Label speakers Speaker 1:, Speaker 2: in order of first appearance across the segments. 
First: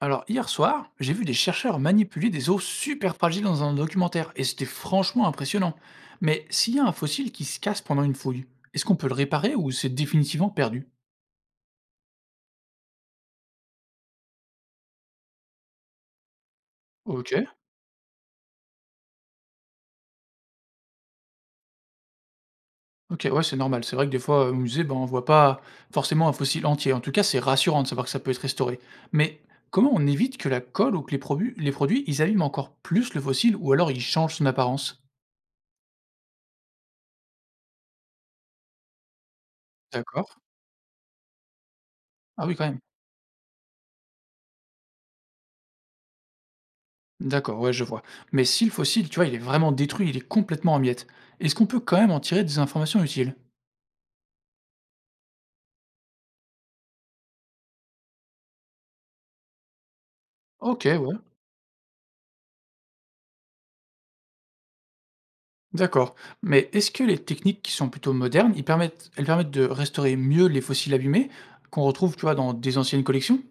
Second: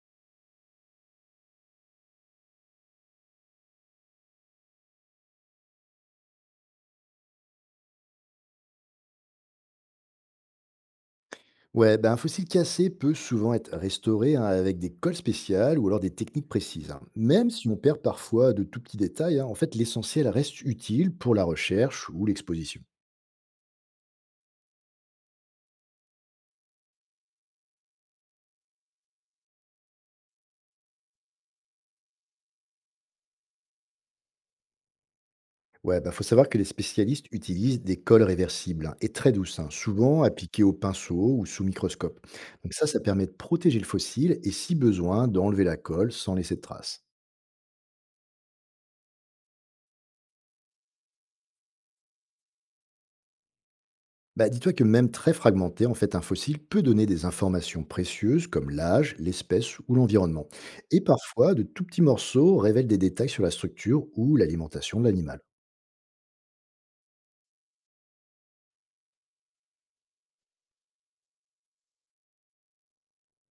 Speaker 1: Alors, hier soir, j'ai vu des chercheurs manipuler des os super fragiles dans un documentaire, et c'était franchement impressionnant. Mais s'il y a un fossile qui se casse pendant une fouille, est-ce qu'on peut le réparer ou c'est définitivement perdu?
Speaker 2: Ouais, ben, un fossile cassé peut souvent être restauré hein, avec des colles spéciales ou alors des techniques précises, hein.
Speaker 1: Ok,
Speaker 2: Même si on perd parfois de tout petits détails, hein, en fait, l'essentiel reste utile pour la recherche ou l'exposition.
Speaker 1: ok, ouais, c'est normal. C'est vrai que des fois, au musée, ben, on voit pas forcément un fossile entier. En tout cas, c'est rassurant de savoir que ça peut être restauré. Mais comment on évite que la colle ou que les, les produits, ils abîment encore plus le fossile ou alors ils changent son apparence?
Speaker 2: Ouais, ben, faut savoir que les spécialistes utilisent des colles réversibles hein, et très douces, hein, souvent
Speaker 1: D'accord.
Speaker 2: appliquées au pinceau ou sous microscope.
Speaker 1: Ah oui, quand
Speaker 2: Donc
Speaker 1: même.
Speaker 2: ça permet de protéger le fossile et si besoin, d'enlever la colle sans laisser de traces.
Speaker 1: D'accord, ouais, je vois. Mais si le fossile, tu vois, il est vraiment détruit, il est complètement en miettes, est-ce qu'on peut quand même en tirer des informations utiles?
Speaker 2: Bah, dis-toi que même très fragmenté, en fait, un fossile peut donner des informations précieuses comme l'âge, l'espèce ou l'environnement.
Speaker 1: Ok,
Speaker 2: Et
Speaker 1: ouais,
Speaker 2: parfois, de tout petits morceaux révèlent des détails sur la structure ou l'alimentation de l'animal.
Speaker 1: d'accord. Mais est-ce que les techniques qui sont plutôt modernes, ils permettent, elles permettent de restaurer mieux les fossiles abîmés qu'on retrouve, tu vois, dans des anciennes collections?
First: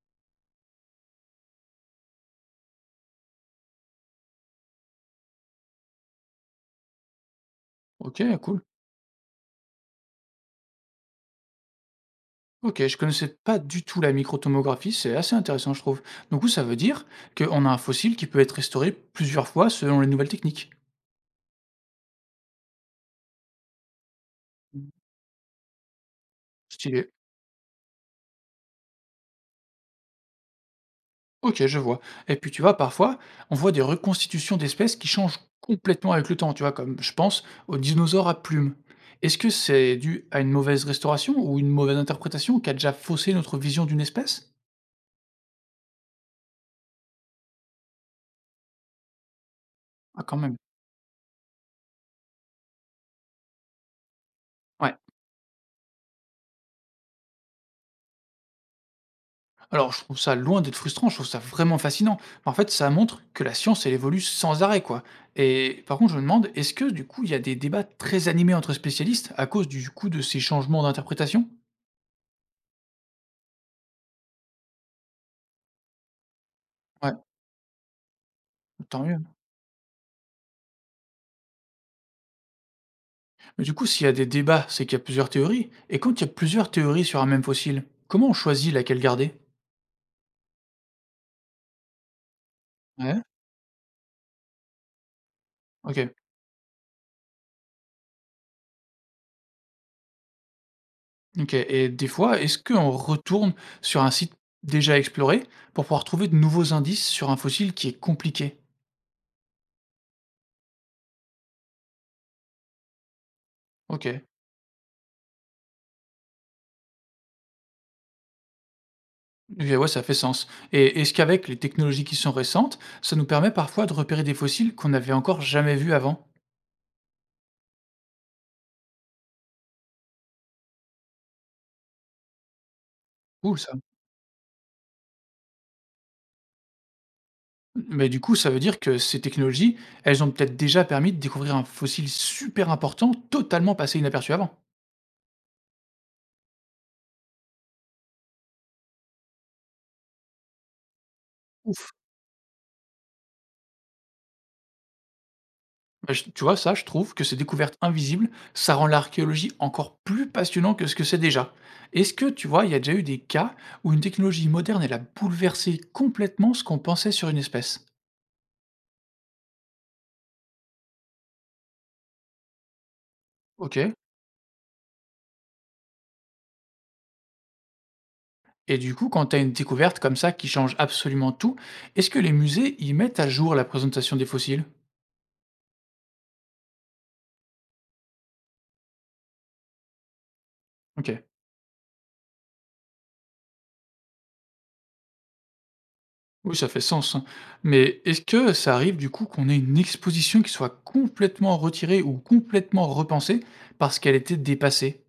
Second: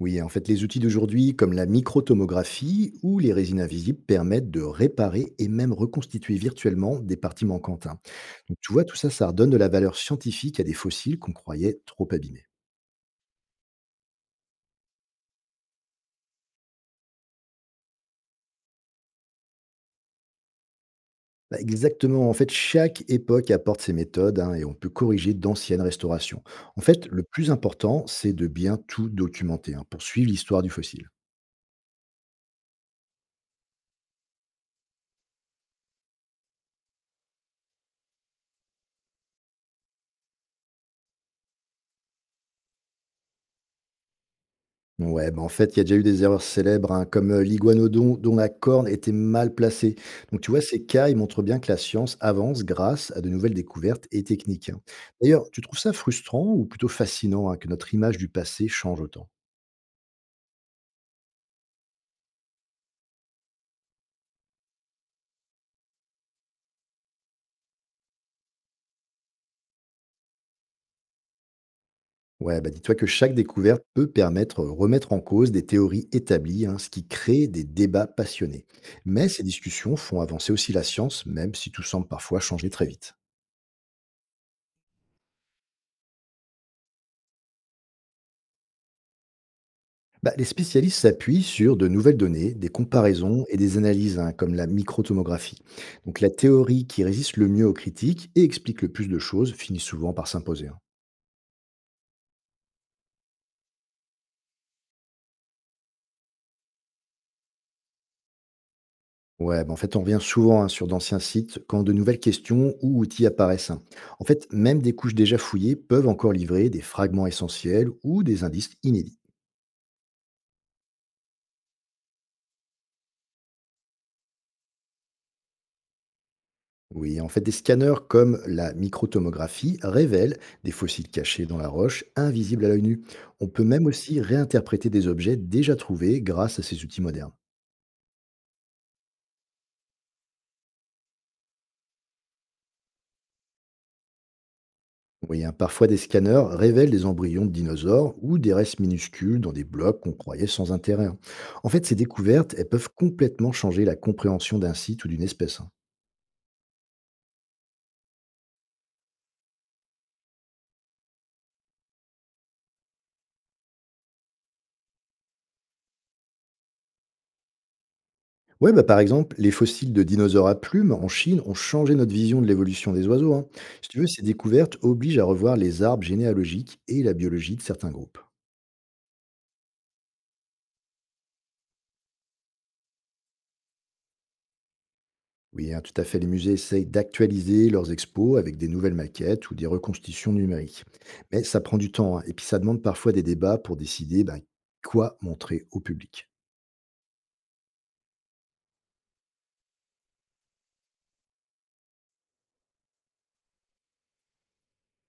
Speaker 2: Oui, en fait, les outils d'aujourd'hui, comme la microtomographie ou les résines invisibles, permettent de réparer et même reconstituer virtuellement des parties manquantes, hein.
Speaker 1: Ok,
Speaker 2: Donc,
Speaker 1: cool.
Speaker 2: tu vois, tout ça, ça redonne de la valeur scientifique à des fossiles qu'on croyait trop abîmés.
Speaker 1: Ok, je connaissais pas du tout la microtomographie, c'est assez intéressant, je trouve. Donc, ça veut dire qu'on a un fossile qui peut être restauré plusieurs fois selon les nouvelles techniques.
Speaker 2: Bah, exactement. En fait, chaque époque apporte ses méthodes hein, et on peut corriger d'anciennes restaurations. En
Speaker 1: Stylé.
Speaker 2: fait, le plus important, c'est de bien tout documenter hein, pour suivre l'histoire du fossile.
Speaker 1: OK, je vois. Et puis, tu vois, parfois, on voit des reconstitutions d'espèces qui changent complètement avec le temps, tu vois, comme je pense aux dinosaures à plumes. Est-ce que c'est dû à une mauvaise restauration ou une mauvaise interprétation qui a déjà faussé notre vision d'une espèce?
Speaker 2: Ouais, bah en fait, il y a déjà eu des erreurs célèbres, hein, comme l'iguanodon dont la corne était mal placée.
Speaker 1: Ah, quand
Speaker 2: Donc, tu
Speaker 1: même.
Speaker 2: vois, ces cas, ils montrent bien que la science avance grâce à de nouvelles découvertes et techniques, hein.
Speaker 1: Ouais.
Speaker 2: D'ailleurs, tu trouves ça frustrant ou plutôt fascinant hein, que notre image du passé change autant?
Speaker 1: Alors, je trouve ça loin d'être frustrant, je trouve ça vraiment fascinant. En fait, ça montre que la science, elle évolue sans arrêt, quoi. Et par contre, je me demande, est-ce que du coup, il y a des débats très animés entre spécialistes à cause du coup de ces changements d'interprétation?
Speaker 2: Ouais, bah dis-toi que chaque découverte peut permettre de remettre en cause des théories établies, hein, ce qui
Speaker 1: Ouais,
Speaker 2: crée des débats passionnés.
Speaker 1: tant mieux.
Speaker 2: Mais ces discussions font avancer aussi la science, même si tout semble parfois changer très vite.
Speaker 1: Mais du coup, s'il y a des débats, c'est qu'il y a plusieurs théories. Et quand il y a plusieurs théories sur un même fossile, comment on choisit laquelle garder?
Speaker 2: Bah, les spécialistes s'appuient sur de nouvelles données, des
Speaker 1: Ouais,
Speaker 2: comparaisons et des analyses, hein, comme la microtomographie.
Speaker 1: OK.
Speaker 2: Donc la théorie qui résiste le mieux aux critiques et explique le plus de choses finit souvent par s'imposer, hein.
Speaker 1: OK, et des fois, est-ce qu'on retourne sur un site déjà exploré pour pouvoir trouver de nouveaux indices sur un fossile qui est compliqué?
Speaker 2: Ouais, bah, en fait, on revient souvent hein, sur d'anciens sites quand de nouvelles questions ou outils apparaissent, hein.
Speaker 1: OK.
Speaker 2: En fait, même des couches déjà fouillées peuvent encore livrer des fragments essentiels ou des indices inédits.
Speaker 1: OK, ouais, ça fait sens. Et est-ce qu'avec les technologies qui sont récentes, ça nous permet parfois de repérer des fossiles qu'on n'avait encore jamais vus avant?
Speaker 2: Oui, en fait, des scanners comme la microtomographie révèlent des fossiles cachés dans la roche, invisibles à l'œil nu. On
Speaker 1: Cool
Speaker 2: peut
Speaker 1: ça.
Speaker 2: même aussi réinterpréter des objets déjà trouvés grâce à ces outils modernes.
Speaker 1: Mais du coup, ça veut dire que ces technologies, elles ont peut-être déjà permis de découvrir un fossile super important, totalement passé inaperçu avant.
Speaker 2: Oui, hein, parfois des scanners révèlent des embryons de dinosaures ou des restes minuscules dans des blocs qu'on croyait sans intérêt, hein. En fait,
Speaker 1: Ouf.
Speaker 2: ces découvertes, elles peuvent complètement changer la compréhension d'un site ou d'une espèce, hein.
Speaker 1: Bah, je tu vois, ça, je trouve que ces découvertes invisibles, ça rend l'archéologie encore plus passionnant que ce que c'est déjà. Est-ce que, tu vois, il y a déjà eu des cas où une technologie moderne, elle a bouleversé complètement ce qu'on pensait sur une espèce?
Speaker 2: Ouais, bah par exemple, les fossiles de dinosaures à plumes en Chine ont changé notre vision de l'évolution des oiseaux, hein.
Speaker 1: Ok.
Speaker 2: Si tu veux, ces découvertes obligent à revoir les arbres généalogiques et la biologie de certains groupes.
Speaker 1: Et du coup, quand tu as une découverte comme ça qui change absolument tout, est-ce que les musées y mettent à jour la présentation des fossiles?
Speaker 2: Oui, hein, tout à fait. Les musées essayent d'actualiser leurs expos avec des nouvelles maquettes ou des reconstitutions numériques.
Speaker 1: Ok.
Speaker 2: Mais ça prend du temps, hein, et puis ça demande parfois des débats pour décider ben, quoi montrer au public.
Speaker 1: Oui, ça fait sens, hein. Mais est-ce que ça arrive du coup qu'on ait une exposition qui soit complètement retirée ou complètement repensée parce qu'elle était dépassée?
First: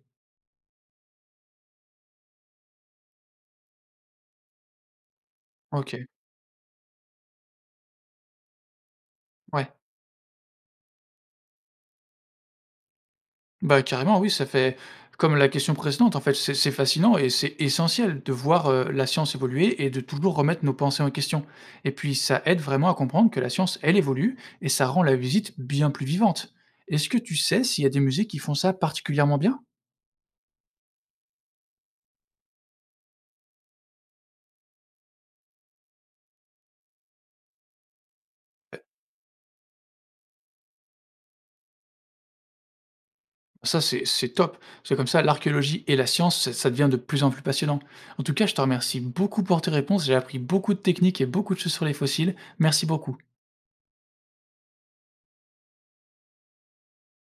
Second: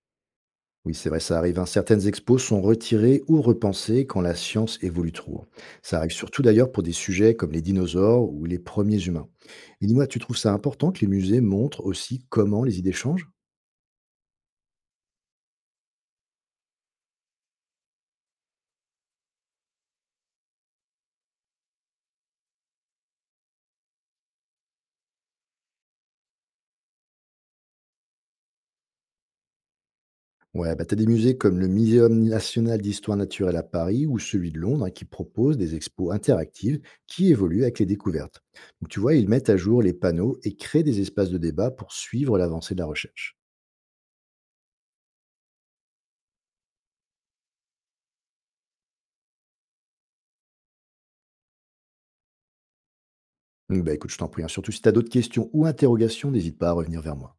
Speaker 2: Oui, c'est vrai, ça arrive, hein. Certaines expos sont retirées ou repensées quand la science évolue trop, hein. Ça
Speaker 1: Ok.
Speaker 2: arrive surtout d'ailleurs pour des sujets comme les dinosaures ou les premiers humains.
Speaker 1: Ouais.
Speaker 2: Et dis-moi, tu trouves ça important que les musées montrent aussi comment les idées changent?
Speaker 1: Bah, carrément, oui, ça fait comme la question précédente, en fait, c'est fascinant et c'est essentiel de voir, la science évoluer et de toujours remettre nos pensées en question, et puis ça aide vraiment à comprendre que la science, elle évolue et ça rend la visite bien plus vivante. Est-ce que tu sais s'il y a des musées qui font ça particulièrement bien?
Speaker 2: Ouais, bah, tu as des musées comme le Muséum national d'histoire naturelle à Paris ou celui de Londres hein, qui proposent des expos interactives qui évoluent avec les découvertes. Donc tu vois, ils mettent à jour les panneaux et créent des espaces de débat pour suivre l'avancée de la recherche.
Speaker 1: Ça, c'est top. C'est comme ça, l'archéologie et la science, ça devient de plus en plus passionnant. En tout cas, je te remercie beaucoup pour tes réponses, j'ai appris beaucoup de techniques et beaucoup de choses sur les fossiles. Merci beaucoup.
Speaker 2: Donc, bah, écoute, je t'en prie, hein. Surtout si tu as d'autres questions ou interrogations, n'hésite pas à revenir vers moi.